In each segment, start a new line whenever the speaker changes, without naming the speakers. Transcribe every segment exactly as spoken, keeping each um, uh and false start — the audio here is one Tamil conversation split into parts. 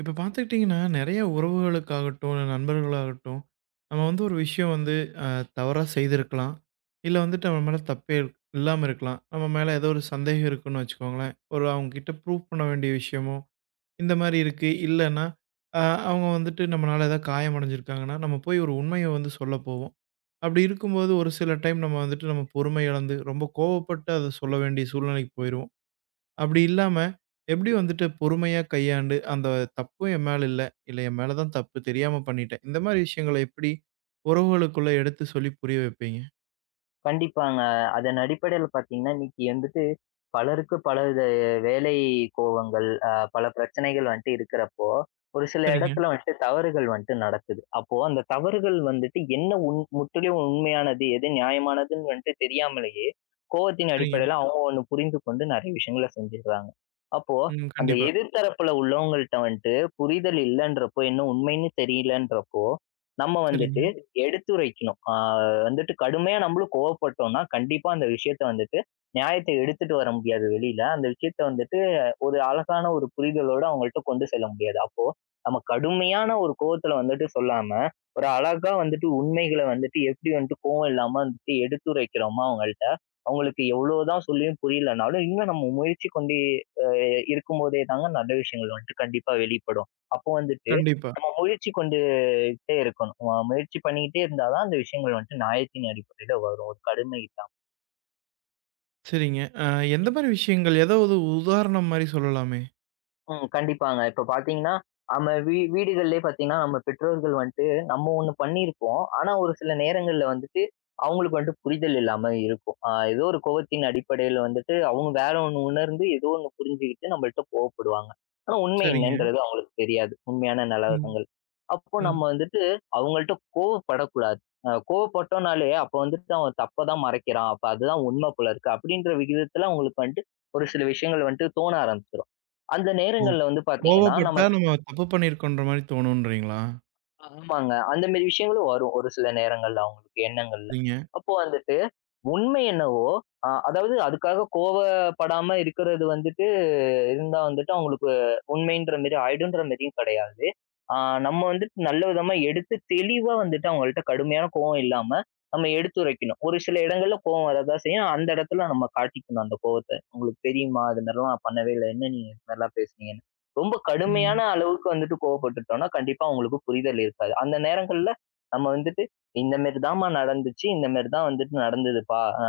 இப்ப பார்த்துக்கிட்டிங்கன்னா, நெறைய உறவுகளுக்காகட்டும், இல்ல நண்பர்களாகட்டும், நம்ம வந்து ஒரு விஷயம் வந்து அ தவறா செய்திருக்கலாம். இல்ல வந்துட்டு நம்ம மேல தப்பே இல்லாம இருக்கலாம். நம்ம மேல ஏதோ ஒரு சந்தேகம் இருக்குன்னு வச்சுக்கோங்களேன். ஒரு அவங்ககிட்ட ப்ரூவ் பண்ண வேண்டிய விஷயமோ, இந்த மாரி இருக்கு. இல்லன்னா, அ அவங்க வந்துட்டு நம்மனால ஏதாவது காயம் அடைஞ்சிருக்காங்கன்னா, நம்ம போய் ஒரு உண்மைய வந்து சொல்ல போவோம். அப்படி இருக்கும்போது ஒரு சில டைம் நம்ம வந்துட்டு நம்ம பொறுமை இழந்து, ரொம்ப கோவப்பட்டு அத சொல்ல வேண்டிய சூழ்நிலைக்கு போயிருவோம். அப்படி இல்லாம, எப்படி வந்துட்டு பொறுமையா கையாண்டு, அந்த தப்பும் என் மேல இல்ல. இல்ல என் மேல தான் தப்பு தெரியாம பண்ணிட்டேன். இந்த மாரி விஷயங்கள எப்படி உறவுகளுக்குள்ள எடுத்து சொல்லி புரிய வைப்பீங்க?
கண்டிப்பாங்க. அதன் அடிப்படையில பார்த்தீங்கன்னா, இன்னைக்கு வந்துட்டு பலருக்கு பலவித வேலை கோவங்கள், அ பல பிரச்சனைகள் வந்துட்டு இருக்கிறப்போ, ஒரு சில
சரிங்க,
இடத்துல வந்துட்டு தவறுகள் வந்துட்டு நடக்குது. அப்போ அந்த தவறுகள் வந்துட்டு என்ன உண் முற்றிலும் உண்மையானது, எது நியாயமானதுன்னு வந்துட்டு தெரியாமலேயே, கோவத்தின்
சரிங்க.
அடிப்படையில அவங்க ஒண்ணு புரிந்து கொண்டு நெறைய விஷயங்கள செஞ்சுடுறாங்க. அப்போ
ம்.
அந்த
கண்டிப்பா.
எதிர்த்தரப்புல உள்ளவங்கள்ட்ட வந்துட்டு புரிதல் இல்லன்றப்போ, என்ன உண்மைன்னு தெரியலன்றப்போ, நம்ம
சரிங்க.
வந்துட்டு எடுத்துரைக்கணும். ஆ வந்துட்டு கடுமையா நம்மளும் கோவப்பட்டோம்னா, கண்டிப்பா அந்த விஷயத்த வந்துட்டு நியாயத்த எடுத்துட்டு வர முடியாது வெளியில. அந்த விஷயத்த வந்துட்டு ஒரு அழகான ஒரு புரிதலோட அவங்கள்ட்ட கொண்டு செல்ல முடியாது. அப்போ நம்ம கடுமையான ஒரு கோவத்துல வந்துட்டு சொல்லாம, ஒரு அழகா வந்துட்டு உண்மைகள வந்துட்டு எப்படி வந்துட்டு கோவம் இல்லாம வந்துட்டு எடுத்துரைக்கிறோமோ அவங்கள்ட்ட, அவங்களுக்கு எவ்வளோதான் சொல்லியும் புரியலனாலும், இன்னும் நம்ம முயற்சி கொண்டே அ இருக்கும்போதே தாங்க நல்ல விஷயங்கள் வந்துட்டு கண்டிப்பா வெளிப்படும். அப்போ வந்துட்டு
கண்டிப்பா.
நம்ம முயற்சி கொண்டுட்டே இருக்கணும். அ முயற்சி பண்ணிக்கிட்டே இருந்தா தான் அந்த விஷயங்கள் வந்துட்டு நியாயத்தின் அடிப்படையில வரும். ஒரு கடுமை
சரிங்க. அ எந்த மாரி விஷயங்கள்? ஏதாவது உதாரணம் மாரி சொல்லலாமே?
ம். கண்டிப்பாங்க. இப்ப பார்த்தீங்கன்னா, நம்ம வீ வீடுகள்லயே பார்த்தீங்கன்னா, நம்ம பெற்றோர்கள் வந்துட்டு நம்ம ஒண்ணு பண்ணியிருப்போம். ஆனா, ஒரு சில நேரங்கள்ல வந்துட்டு அவங்களுக்கு வந்துட்டு புரிதல் இல்லாம இருக்கும். அ ஏதோ ஒரு கோவத்தின் அடிப்படையில வந்துட்டு அவங்க வேற ஒண்ணு உணர்ந்து ஏதோ ஒண்ணு புரிஞ்சுகிட்டு நம்மள்ட்ட கோவப்படுவாங்க. ஆனா, உண்மை
சரிங்க.
என்னன்றது அவங்களுக்கு தெரியாது. உண்மையான
ம்.
நிலவரங்கள். அப்போ
ம்.
நம்ம வந்துட்டு அவங்கள்ட்ட கோவப்படக்கூடாது. அ கோவப்பட்டோம்னாலே அப்ப வந்துட்டு அவன் தப்ப தான் மறைக்கிறான். அப்ப அதுதான் உண்மை போல இருக்கு. அப்படின்ற விகிதத்துல அவங்களுக்கு வந்துட்டு ஒரு சில விஷயங்கள் வந்துட்டு தோண ஆரம்பிச்சிரும். அந்த
ஓ!
நேரங்கள்ல வந்து பார்த்தீங்கன்னா,
கோவப்பட்டா
நம்ம
நம்ம தப்பு பண்ணியிருக்கோன்ற மாரி தோணுன்றீங்களா?
ஆமாங்க. அந்த மாரி விஷயங்களும் வரும். ஒரு சில நேரங்கள்ல அவங்களுக்கு எண்ணங்கள்ல.
சரிங்க.
அப்போ வந்துட்டு உண்மை என்னவோ, அ அதாவது அதுக்காக கோவப்படாம இருக்கிறது வந்துட்டு, இருந்தா வந்துட்டு அவங்களுக்கு உண்மைன்ற மாரி ஆயிடுன்ற மாரியும் கிடையாது. ஆ நம்ம வந்துட்டு நல்ல விதமா எடுத்து தெளிவா வந்துட்டு அவங்கள்ட்ட கடுமையான கோவம் இல்லாம, நம்ம எடுத்துரைக்கணும். ஒரு சில இடங்கள்ல கோவம் வரதான் செய்யும். அந்த இடத்துல நம்ம காட்டிக்கணும் அந்த கோவத்த. "உங்களுக்கு தெரியுமா? இது மாரிலாம் நான் பண்ணவே இல்ல. என்ன நீங்க இது மாரிலாம் பேசுனீங்கன்னு." ரொம்ப
ம்.
கடுமையான அளவுக்கு வந்துட்டு கோவப்பட்டுட்டோம்னா, கண்டிப்பா அவங்களுக்கு புரிதல் இருக்காது. அந்த நேரங்கள்ல நம்ம வந்துட்டு இந்த மாரி தாம்மா நடந்துச்சு. இந்த மாரி தான் வந்துட்டு நடந்ததுப்பா. அ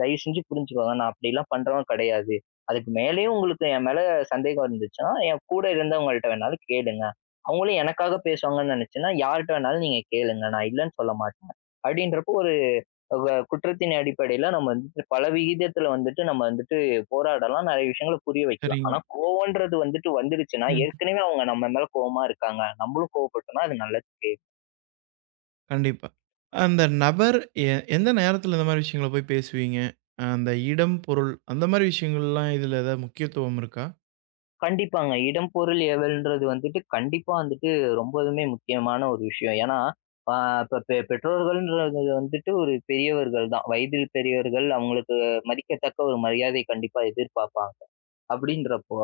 தயவு செஞ்சு புரிஞ்சுக்கோங்க. நான் அப்படிலாம் பண்றவன் கிடையாது. அதுக்கு மேலேயும் உங்களுக்கு என் மேல சந்தேகம் இருந்துச்சுன்னா, என் கூட இருந்தவங்கள்ட்ட வேணாலும் கேளுங்க. அவங்களும் எனக்காக பேசுவாங்கன்னு நினைச்சேன்னா, யார்ட்ட வேணாலும் நீங்க கேளுங்க. நான் இல்லன்னு சொல்ல மாட்டேன். அப்படின்றப்போ ஒரு வ குற்றத்தின் அடிப்படையில நம்ம வந்துட்டு பல விகிதத்துல வந்துட்டு நம்ம வந்துட்டு போராடலாம். நிறைய விஷயங்கள புரிய வைக்கலாம்.
சரிங்க.
ஆனா கோவம்ன்றது வந்துட்டு வந்துருச்சுன்னா,
ம்.
ஏற்கனவே அவங்க நம்ம மேல கோவமா இருக்காங்க. நம்மளும் கோவப்பட்டோம்னா அது நல்லது
கண்டிப்பா. அந்த நபர் எ எந்த நேரத்துல இந்த மாரி விஷயங்கள போய் பேசுவீங்க? அந்த இடம், பொருள் அந்த மாரி விஷயங்கள்லாம் இதுல ஏதாவது முக்கியத்துவம் இருக்கா?
கண்டிப்பாங்க. இடம், பொருள், ஏவல்ன்றது வந்துட்டு கண்டிப்பா வந்துட்டு ரொம்பவுமே முக்கியமான ஒரு விஷயம். ஏன்னா, ஆ இப்ப பெ பெற்றோர்கள்ன்றது வந்துட்டு ஒரு பெரியவர்கள் தான். வயதில் பெரியவர்கள். அவங்களுக்கு மதிக்கத்தக்க ஒரு மரியாதை கண்டிப்பா எதிர்பார்ப்பாங்க. அப்படின்றப்போ,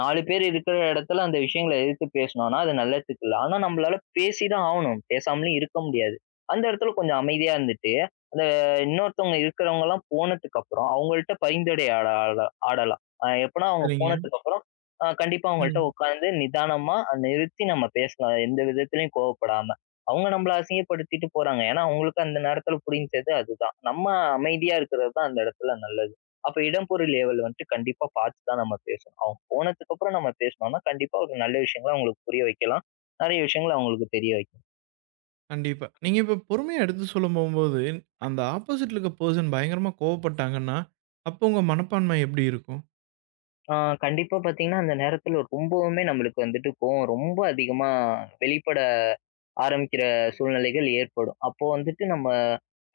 நாலு பேர் இருக்கிற இடத்துல அந்த விஷயங்கள எதிர்த்து பேசுனோம்னா, அது நல்லதுக்கு இல்ல. ஆனா நம்மளால பேசி தான் ஆவணும். பேசாமலும் இருக்க முடியாது. அந்த இடத்துல கொஞ்சம் அமைதியா இருந்துட்டு, அந்த இன்னொருத்தவங்க இருக்கிறவங்கலாம் போனதுக்கப்புறம், அவங்கள்ட்ட பரிந்துரை ஆட ஆட ஆடலாம். அ எப்பன்னா அவங்க
சரிங்க.
போனதுக்கப்புறம் அ கண்டிப்பா அவங்கள்ட்ட
ம்.
உட்கார்ந்து நிதானமா நிறுத்தி நம்ம பேசலாம். எந்த விதத்திலயும் கோவப்படாம. அவங்க நம்மள அசிங்கப்படுத்திட்டு போறாங்க. ஏன்னா, அவங்களுக்கு அந்த நேரத்துல புரிஞ்சது அதுதான். நம்ம அமைதியா இருக்கிறது தான் அந்த இடத்துல நல்லது. அப்ப இடம்பொருள் ஏவல் வந்துட்டு கண்டிப்பா பார்த்து தான் நம்ம பேசணும். அவங்க போனதுக்கு அப்புறம் நம்ம பேசினோம்னா, கண்டிப்பா ஒரு நல்ல விஷயங்கள அவங்களுக்கு புரிய வைக்கலாம். நெறைய விஷயங்கள அவங்களுக்கு தெரிய வைக்கலாம்.
கண்டிப்பா. நீங்க இப்ப பொறுமையா எடுத்து சொல்ல போம்போது, அந்த ஆப்போசிட்ல இருக்க பெர்சன் பயங்கரமா கோவப்பட்டாங்கன்னா, அப்போ உங்க மனப்பான்மை எப்படி இருக்கும்?
ஆ கண்டிப்பா பார்த்தீங்கன்னா, அந்த நேரத்துல ரொம்பவுமே நம்மளுக்கு வந்துட்டு கோவம் ரொம்ப அதிகமா வெளிப்பட ஆரம்பிக்கிற சூழ்நிலைகள் ஏற்படும். அப்போ வந்துட்டு நம்ம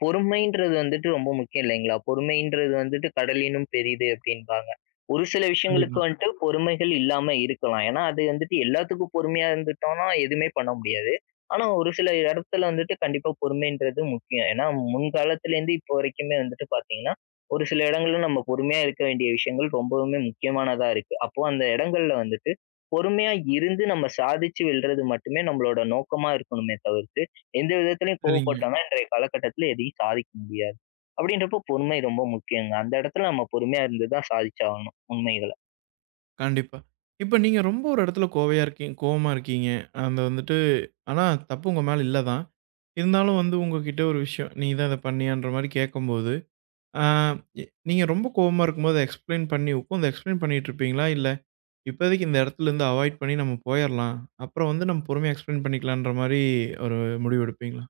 பொறுமைன்றது வந்துட்டு ரொம்ப முக்கியம் இல்லைங்களா? பொறுமைன்றது வந்துட்டு கடலினும் பெரிது அப்படின்பாங்க. ஒரு சில விஷயங்களுக்கு
கண்டிப்பா.
வந்துட்டு பொறுமைகள் இல்லாம இருக்கலாம். ஏன்னா, அது வந்துட்டு எல்லாத்துக்கும் பொறுமையா இருந்துட்டோம்னா எதுவுமே பண்ண முடியாது. ஆனா, ஒரு சில இடத்துல வந்துட்டு கண்டிப்பா பொறுமைன்றது முக்கியம். ஏன்னா, முன்காலத்துலேருந்து இப்போ வரைக்குமே வந்துட்டு பார்த்தீங்கன்னா ஒரு சில இடங்கள்ல நம்ம பொறுமையா இருக்க வேண்டிய விஷயங்கள் ரொம்பவுமே முக்கியமானதா இருக்கு. அப்போ அந்த இடங்கள்ல வந்துட்டு பொறுமையா இருந்து நம்ம சாதிச்சு வெல்றது மட்டுமே நம்மளோட நோக்கமா இருக்கணுமே தவிர்த்து, எந்த விதத்திலயும்
சரிங்க.
கோவப்பட்டோம்னா இன்றைய காலகட்டத்தில எதையும் சாதிக்க முடியாது. அப்படின்றப்போ பொறுமை ரொம்ப முக்கியங்க. அந்த இடத்துல நம்ம பொறுமையா இருந்து தான் சாதிச்சாகணும் உண்மைகள.
கண்டிப்பா. இப்ப நீங்க ரொம்ப ஒரு இடத்துல கோவையா இருக்கீங்க கோவமா இருக்கீங்க. அந்த வந்துட்டு ஆனா தப்பு உங்க மேல இல்ல தான். இருந்தாலும் வந்து உங்ககிட்ட ஒரு விஷயம், "நீ தான் இத பண்ணியான்ற" மாரி கேட்கும்போது ஆ எ நீங்க ரொம்ப கோவமா இருக்கும்போது எக்ஸ்ப்ளைன் பண்ணி உட்காந்து எக்ஸ்ப்ளைன் பண்ணிட்டுருப்பீங்களா? இல்ல இப்போதைக்கு இந்த இடத்துலருந்து அவாய்ட் பண்ணி நம்ம போயிரலாம். அப்புறம் வந்து நம்ம பொறுமையா எக்ஸ்ப்ளைன் பண்ணிக்கலான்ற மாரி ஒரு முடிவு எடுப்பீங்களா?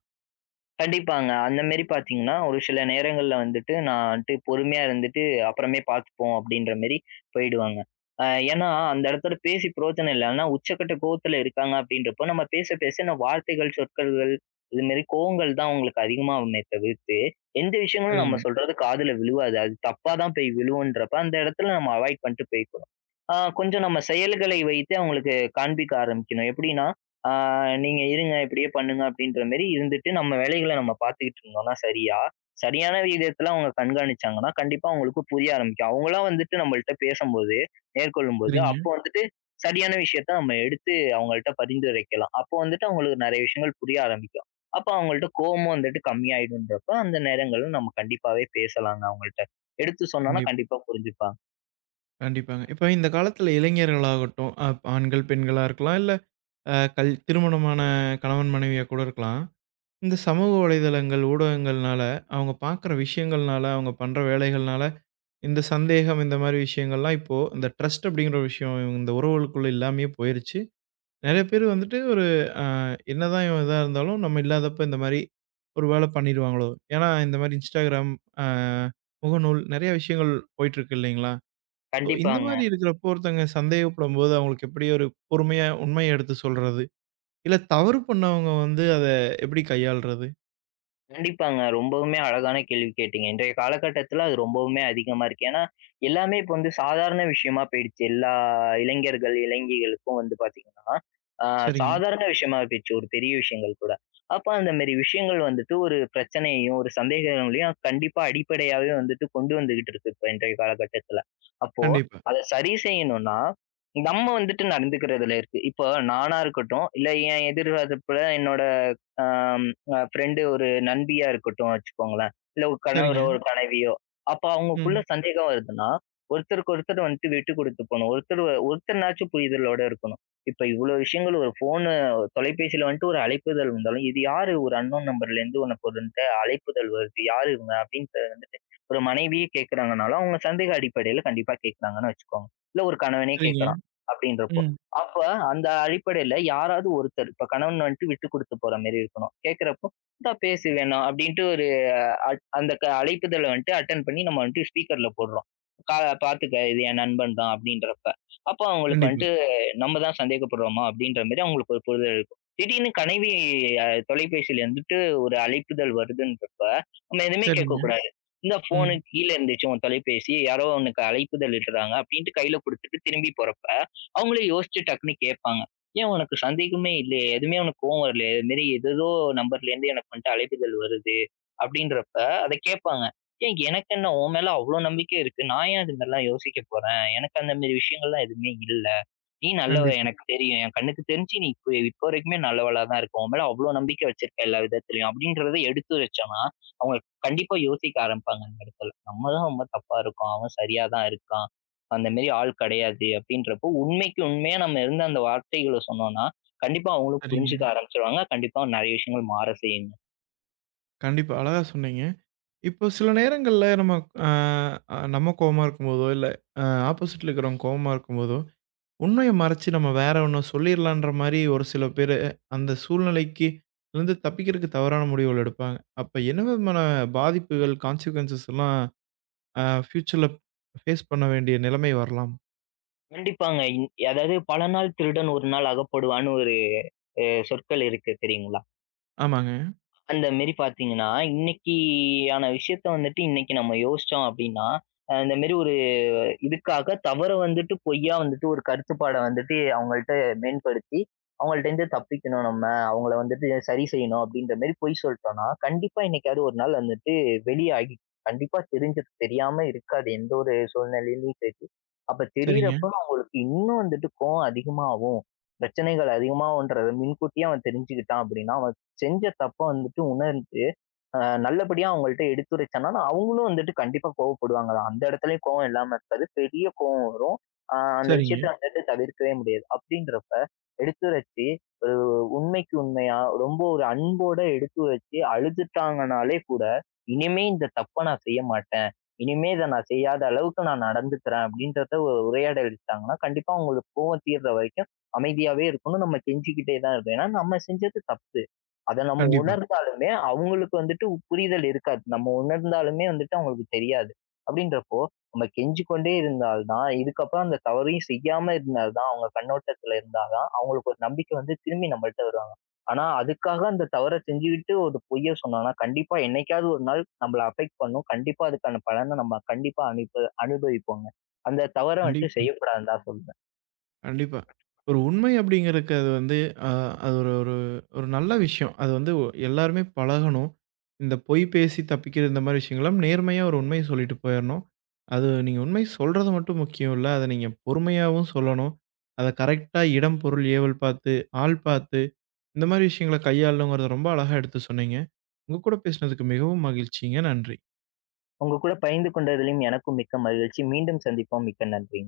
கண்டிப்பாங்க. அந்த மாரி பார்த்தீங்கன்னா, ஒரு சில நேரங்கள்ல வந்துட்டு, நான் வந்துட்டு பொறுமையா இருந்துட்டு, அப்புறமே பார்த்துப்போம் அப்படின்ற மாரி போயிடுவாங்க. அ ஏன்னா, அந்த இடத்துல பேசி பிரோஜனம் இல்ல. ஆனா, உச்சக்கட்ட கோவத்துல இருக்காங்க அப்படின்றப்போ, நம்ம பேச பேச நம்ம வார்த்தைகள், சொற்கள்கள் இது மாரி கோவங்கள் தான் அவங்களுக்கு அதிகமாகுமே தவிர்த்து, எந்த விஷயங்களும்
சரிங்க,
நம்ம சொல்றது காதுல விழுவாது. அது தப்பா தான் போய் விழுவுன்றப்ப, அந்த இடத்துல நம்ம அவாய்ட் பண்ணிட்டு போய்க்கணும். ஆ கொஞ்சம் நம்ம செயல்களை வைத்து அவங்களுக்கு காண்பிக்க ஆரம்பிக்கணும். எப்படின்னா, ஆ நீங்க இருங்க, இப்படியே பண்ணுங்க அப்படின்ற மாரி இருந்துட்டு, நம்ம வேலைகள நம்ம பார்த்துக்கிட்டு இருந்தோம்னா சரியா, சரியான விகிதத்துல அவங்க கண்காணிச்சாங்கன்னா, கண்டிப்பா அவங்களுக்கு புரிய ஆரம்பிக்கும். அவங்களா வந்துட்டு நம்மள்ட்ட பேசம்போது, மேற்கொள்ளும்போது,
சரிங்க.
அப்போ வந்துட்டு சரியான விஷயத்த நம்ம எடுத்து அவங்கள்ட்ட பரிந்துரைக்கலாம். அப்போ வந்துட்டு அவங்களுக்கு நெறைய விஷயங்கள் புரிய ஆரம்பிக்கும். அப்போ அவங்கள்ட்ட கோவமும் வந்துட்டு கம்மியாயிடும்ன்றப்ப, அந்த நேரங்கள்ல நம்ம கண்டிப்பாவே பேசலாங்க அவங்கள்ட்ட. எடுத்து சொன்னோம்னா
கண்டிப்
கண்டிப்பா புரிஞ்சுப்பாங்க.
கண்டிப்பாங்க. இப்ப இந்த காலத்துல இளைஞர்களாகட்டும், அ ஆண்கள், பெண்களா இருக்கலாம். இல்ல அ கல் திருமணமான கணவன், மனைவியா கூட இருக்கலாம். இந்த சமூக வலைதளங்கள், ஊடகங்கள்னால அவங்க பார்க்குற விஷயங்கள்னால, அவங்க பண்ற வேலைகள்னால இந்த சந்தேகம் இந்த மாரி விஷயங்கள்லாம் இப்போ இந்த ட்ரஸ்ட் அப்படிங்கிற ஒரு விஷயம் இவங்க இந்த உறவுகளுக்குள்ள இல்லாமயே போயிருச்சு. நெறைய பேர் வந்துட்டு ஒரு அ என்னதான் இவன் இதா இருந்தாலும் நம்ம இல்லாதப்ப இந்த மாரி ஒரு வேல பண்ணிருவாங்களோ! ஏன்னா இந்த மாரி Instagram அ முகநூல் நெறைய விஷயங்கள் போயிட்டுருக்கு இல்லைங்களா? ஸோ இந்த
கண்டிப்பாங்க.
மாரி இருக்கிறப்போ ஒருத்தங்க சந்தேகப்படும்போது அவங்களுக்கு எப்படி ஒரு பொறுமையா உண்மைய எடுத்து சொல்றது? இல்ல தவறு பண்ணவங்க வந்து அத எப்படி கையாள்றது?
கண்டிப்பாங்க. ரொம்பவுமே அழகான கேள்வி கேட்டீங்க. இன்றைய காலகட்டத்தில அது ரொம்பவுமே அதிகமா இருக்கு. ஏன்னா, எல்லாமே இப்போ வந்து சாதாரண விஷயமா போயிடுச்சு. எல்லா இளைஞர்கள், இளைஞிகளுக்கும் வந்து பார்த்தீங்கன்னா, அ
சரிங்க.
சாதாரண விஷயமா போயிடுச்சு ஒரு பெரிய விஷயங்கள் கூட. அப்ப அந்த மாரி விஷயங்கள் வந்துட்டு ஒரு பிரச்சனையையும், ஒரு சந்தேகங்களையும் கண்டிப்பா அடிப்படையாவே வந்துட்டு கொண்டு வந்துகிட்டு இருக்கு இப்ப இன்றைய காலகட்டத்தில. அப்போ
கண்டிப்பா.
அத சரி செய்யணும்னா, நம்ம வந்துட்டு நடந்துக்கிறதுல இருக்கு. இப்போ நானா இருக்கட்டும், இல்ல என் எதிர் தரப்புல என்னோட அ அ ஃப்ரெண்டு ஒரு நண்பியா இருக்கட்டும் வச்சுக்கோங்களேன். இல்ல ஒரு
சரிங்க.
கணவரோ, ஒரு கணவியோ. அப்ப அவங்களுக்குள்ள
ம்.
சந்தேகம் வருதுன்னா, ஒருத்தருக்கு ஒருத்தர் வந்துட்டு விட்டு குடுத்து போணும். ஒருத்தர் ஒருத்தர்னாச்சும் புரிதலோட இருக்கணும். இப்ப இவ்ளோ விஷயங்கள் ஒரு ஃபோனு தொலைபேசியில வந்துட்டு ஒரு அழைப்புதல் வந்தாலும், இது யாரு ஒரு அன்னோன் நம்பர்லேருந்து உனக்கு ஒருன்ட்ட அழைப்புதல் வருது? யாரு இவங்க? அப்படின்ட்டு வந்துட்டு ஒரு மனைவியே கேட்கறாங்கனாலும், அவங்க சந்தேக அடிப்படையில கண்டிப்பா கேட்கறாங்கன்னு வச்சுக்கோங்க. இல்ல ஒரு கணவனே
சரிங்க.
கேட்கறான் அப்படின்றப்போ
ம்.
அப்ப அந்த அடிப்படையில யாராவது ஒருத்தர், இப்ப கணவன் வந்துட்டு விட்டு குடுத்து போற மாரி இருக்கணும். கேட்கிறப்போ, "இந்தா பேசு வேணாம்" அப்படின்ட்டு ஒரு அட் அந்த க அழைப்புதல வந்துட்டு அட்டெண்ட் பண்ணி நம்ம வந்துட்டு ஸ்பீக்கர்ல போடுறோம். "கா "பார்த்துக்க இது என் நண்பன் தான்" அப்படின்றப்ப. அப்போ அவங்களுக்கு
கண்டிப்பா.
வந்துட்டு நம்ம தான் சந்தேகப்படுறோமா அப்படின்ற மாரி அவங்களுக்கு ஒரு புரிதல் இருக்கும். திடீர்னு கணைவி அ தொலைபேசியில இருந்துட்டு ஒரு அழைப்புதல் வருதுன்றப்ப, நம்ம எதுவுமே
சரிங்க.
கேட்கக்கூடாது. இந்த
ம்.
ஃபோனுக்கு கீழ இருந்துச்சு உன் தொலைபேசி. யாரோ உனக்கு அழைப்புதல் இடுறாங்க அப்படின்ட்டு கையில குடுத்துட்டு திரும்பி போறப்ப. அவங்களே யோசிச்சு டக்குன்னு கேட்பாங்க. "ஏன் உனக்கு சந்தேகமே இல்லையே? எதுவுமே உனக்கு கோவம் வரலையா? இது மாரி ஏதேதோ நம்பர்லேருந்து எனக்கு வந்துட்டு அழைப்புகள் வருது." அப்படின்றப்ப அத கேட்பாங்க. "ஏன் எனக்கு என்ன உன் மேல அவ்ளோ நம்பிக்கை இருக்கு. நான் ஏன் அது மாரிலாம் யோசிக்க போறேன்? எனக்கு அந்த மாரி விஷயங்கள்லாம் எதுவுமே இல்ல." நீ நல்லவ
கண்டிப்பா.
எனக்கு தெரியும். என் கண்ணுக்கு தெரிஞ்சு நீ இப்ப இப்போ வரைக்குமே நல்லவளா தான் இருக்க. உன் மேல அவ்ளோ நம்பிக்கை வச்சிருக்க எல்லா விதத்திலயும். அப்படின்றத எடுத்து வச்சோம்னா, அவங்க கண்டிப்பா யோசிக்க ஆரம்பிப்பாங்க அந்த இடத்துல. நம்ம தான் ரொம்ப தப்பா இருக்கோம். அவன் சரியா தான் இருக்கான். அந்த மாரி ஆள் கிடையாது அப்படின்றப்போ, உண்மைக்கு உண்மையா நம்ம இருந்து அந்த வார்த்தைகள சொன்னோம்னா, கண்டிப்பா அவங்களும் புரிஞ்சுக்க
சரிங்க.
ஆரம்பிச்சுருவாங்க. கண்டிப்பா நெறைய விஷயங்கள் மாற செய்யுங்க.
கண்டிப்பா. அழகா சொன்னீங்க. இப்போ சில நேரங்கள்ல நம்ம அ அ நம்ம கோவமா இருக்கும்போதோ, இல்ல அ ஆப்போசிட்ல இருக்கிறவங்க கோவமா இருக்கும்போதோ, உண்மைய மறைச்சு நம்ம வேற ஒண்ணு சொல்லிர்லான்ற மாரி ஒரு சில பேரு அந்த சூழ்நிலைக்கு இருந்து தப்பிக்கிறதுக்கு தவறான முடிவுகள் எடுப்பாங்க. அப்ப என்ன விதமான பாதிப்புகள், கான்சிக்வென்ஸ் எல்லாம் அ ஃப்யூச்சர்ல ஃபேஸ் பண்ண வேண்டிய நிலைமை வரலாம்?
கண்டிப்பாங்க. இன் அதாவது பல நாள் திருடன் ஒரு நாள் அகப்படுவான்னு ஒரு அ சொற்கள் இருக்கு தெரியுங்களா?
ஆமாங்க.
அந்த மாரி பார்த்தீங்கன்னா, இன்னைக்கியான விஷயத்த வந்துட்டு இன்னைக்கு நம்ம யோசிச்சோம் அப்டின்னா, அ இந்த மாரி ஒரு இதுக்காக தவற வந்துட்டு பொய்யா வந்துட்டு ஒரு கருத்துப்பாட வந்துட்டு அவங்கள்ட்ட மேன்படுத்தி, அவங்கள்ட்டேருந்து தப்பிக்கணும் நம்ம. அவங்கள வந்துட்டு சரி செய்யணும் அப்டின்ற மாரி பொய் சொல்ட்டோம்னா, கண்டிப்பா என்னைக்காவது ஒரு நாள் வந்துட்டு வெளியாகி கண்டிப்பா தெரிஞ்சுரும். தெரியாம இருக்காது எந்த ஒரு சூழ்நிலையிலயும் சரி. அப்ப
சரிங்க,
தெரியிறப்ப அவங்களுக்கு இன்னும் வந்துட்டு கோவம் அதிகமாகும். பிரச்சனைகள் அதிகமாகுன்றத முன்கூட்டியே அவன் தெரிஞ்சுக்கிட்டான் அப்டின்னா, அவன் செஞ்ச தப்ப வந்துட்டு உணர்ந்து, அ நல்லபடியா அவங்கள்ட்ட எடுத்துரைச்சேன்னா, அவங்களும் வந்துட்டு கண்டிப்பா கோவப்படுவாங்க தான். அந்த இடத்துலயும் கோவம் இல்லாம இருக்காது. பெரிய கோவம் வரும். அ அந்த
சரிங்க.
விஷயத்த வந்துட்டு தவிர்க்கவே முடியாது. அப்படின்றப்ப எடுத்துரைச்சு, ஒரு உண்மைக்கு உண்மையா, ரொம்ப ஒரு அன்போட எடுத்துரைச்சு அழுதுட்டாங்கனாலே கூட, "இனிமே இந்த தப்ப நான் செய்ய மாட்டேன். இனிமே இத நான் செய்யாத அளவுக்கு நான் நடந்துக்கிறேன்." அப்படின்றத ஒரு உரையாடலிட்டாங்கன்னா, கண்டிப்பா அவங்களுக்கு கோவம் தீர்ற வரைக்கும் அமைதியாவே இருக்கணும். நம்ம கெஞ்சிக்கிட்டே தான் இருக்கணும். ஏன்னா நம்ம செஞ்சது தப்பு. அத நம்ம
கண்டிப்பா,
உணர்ந்தாலுமே, அவங்களுக்கு வந்துட்டு புரிதல் இருக்காது. நம்ம உணர்ந்தாலுமே வந்துட்டு அவங்களுக்கு தெரியாது. அப்படின்றப்போ, நம்ம கெஞ்சிக் கொண்டே இருந்தால் தான், இதுக்கப்புறம் அந்த தவறையும் செய்யாம இருந்தால் தான், அவங்க கண்ணோட்டத்துல இருந்தா தான், அவங்களுக்கு ஒரு நம்பிக்கை வந்து திரும்பி நம்மள்ட்ட வருவாங்க. ஆனா, அதுக்காக அந்த தவற செஞ்சுகிட்டு ஒரு பொய்ய சொன்னோம்னா, கண்டிப்பா என்னைக்காவது ஒரு நாள் நம்மள அஃபெக்ட் பண்ணும். கண்டிப்பா அதுக்கான பலன நம்ம கண்டிப்பா அனுப அனுபவிப்போங்க. அந்த தவற வந்துட்டு
கண்டிப்பா.
செய்யக்கூடாதுன்னு தான் சொல்வேன்.
கண்டிப்பா. ஒரு உண்மை அப்படிங்கிறதுக்கு அது வந்து அ அது ஒரு ஒரு ஒரு நல்ல விஷயம். அது வந்து ஒ- எல்லாருமே பழகணும். இந்த பொய் பேசி தப்பிக்கிற இந்த மாரி விஷயங்கள்லாம் நேர்மையா ஒரு உண்மைய சொல்லிட்டு போயிறணும். அது நீங்க உண்மை சொல்றது மட்டும் முக்கியம் இல்ல. அத நீங்க பொறுமையாவும் சொல்லணும். அத கரெக்ட்டா இடம், பொருள், ஏவல் பார்த்து, ஆள் பார்த்து இந்த மாரி விஷயங்கள கையாளணுங்கிறத ரொம்ப அழகா எடுத்து சொன்னீங்க. உங்க கூட பேசினதுக்கு மிகவும் மகிழ்ச்சிங்க. நன்றி.
உங்க கூட பகிர்ந்து கொண்டதிலும் எனக்கும் மிக்க மகிழ்ச்சி. மீண்டும் சந்திப்போம். மிக்க நன்றி.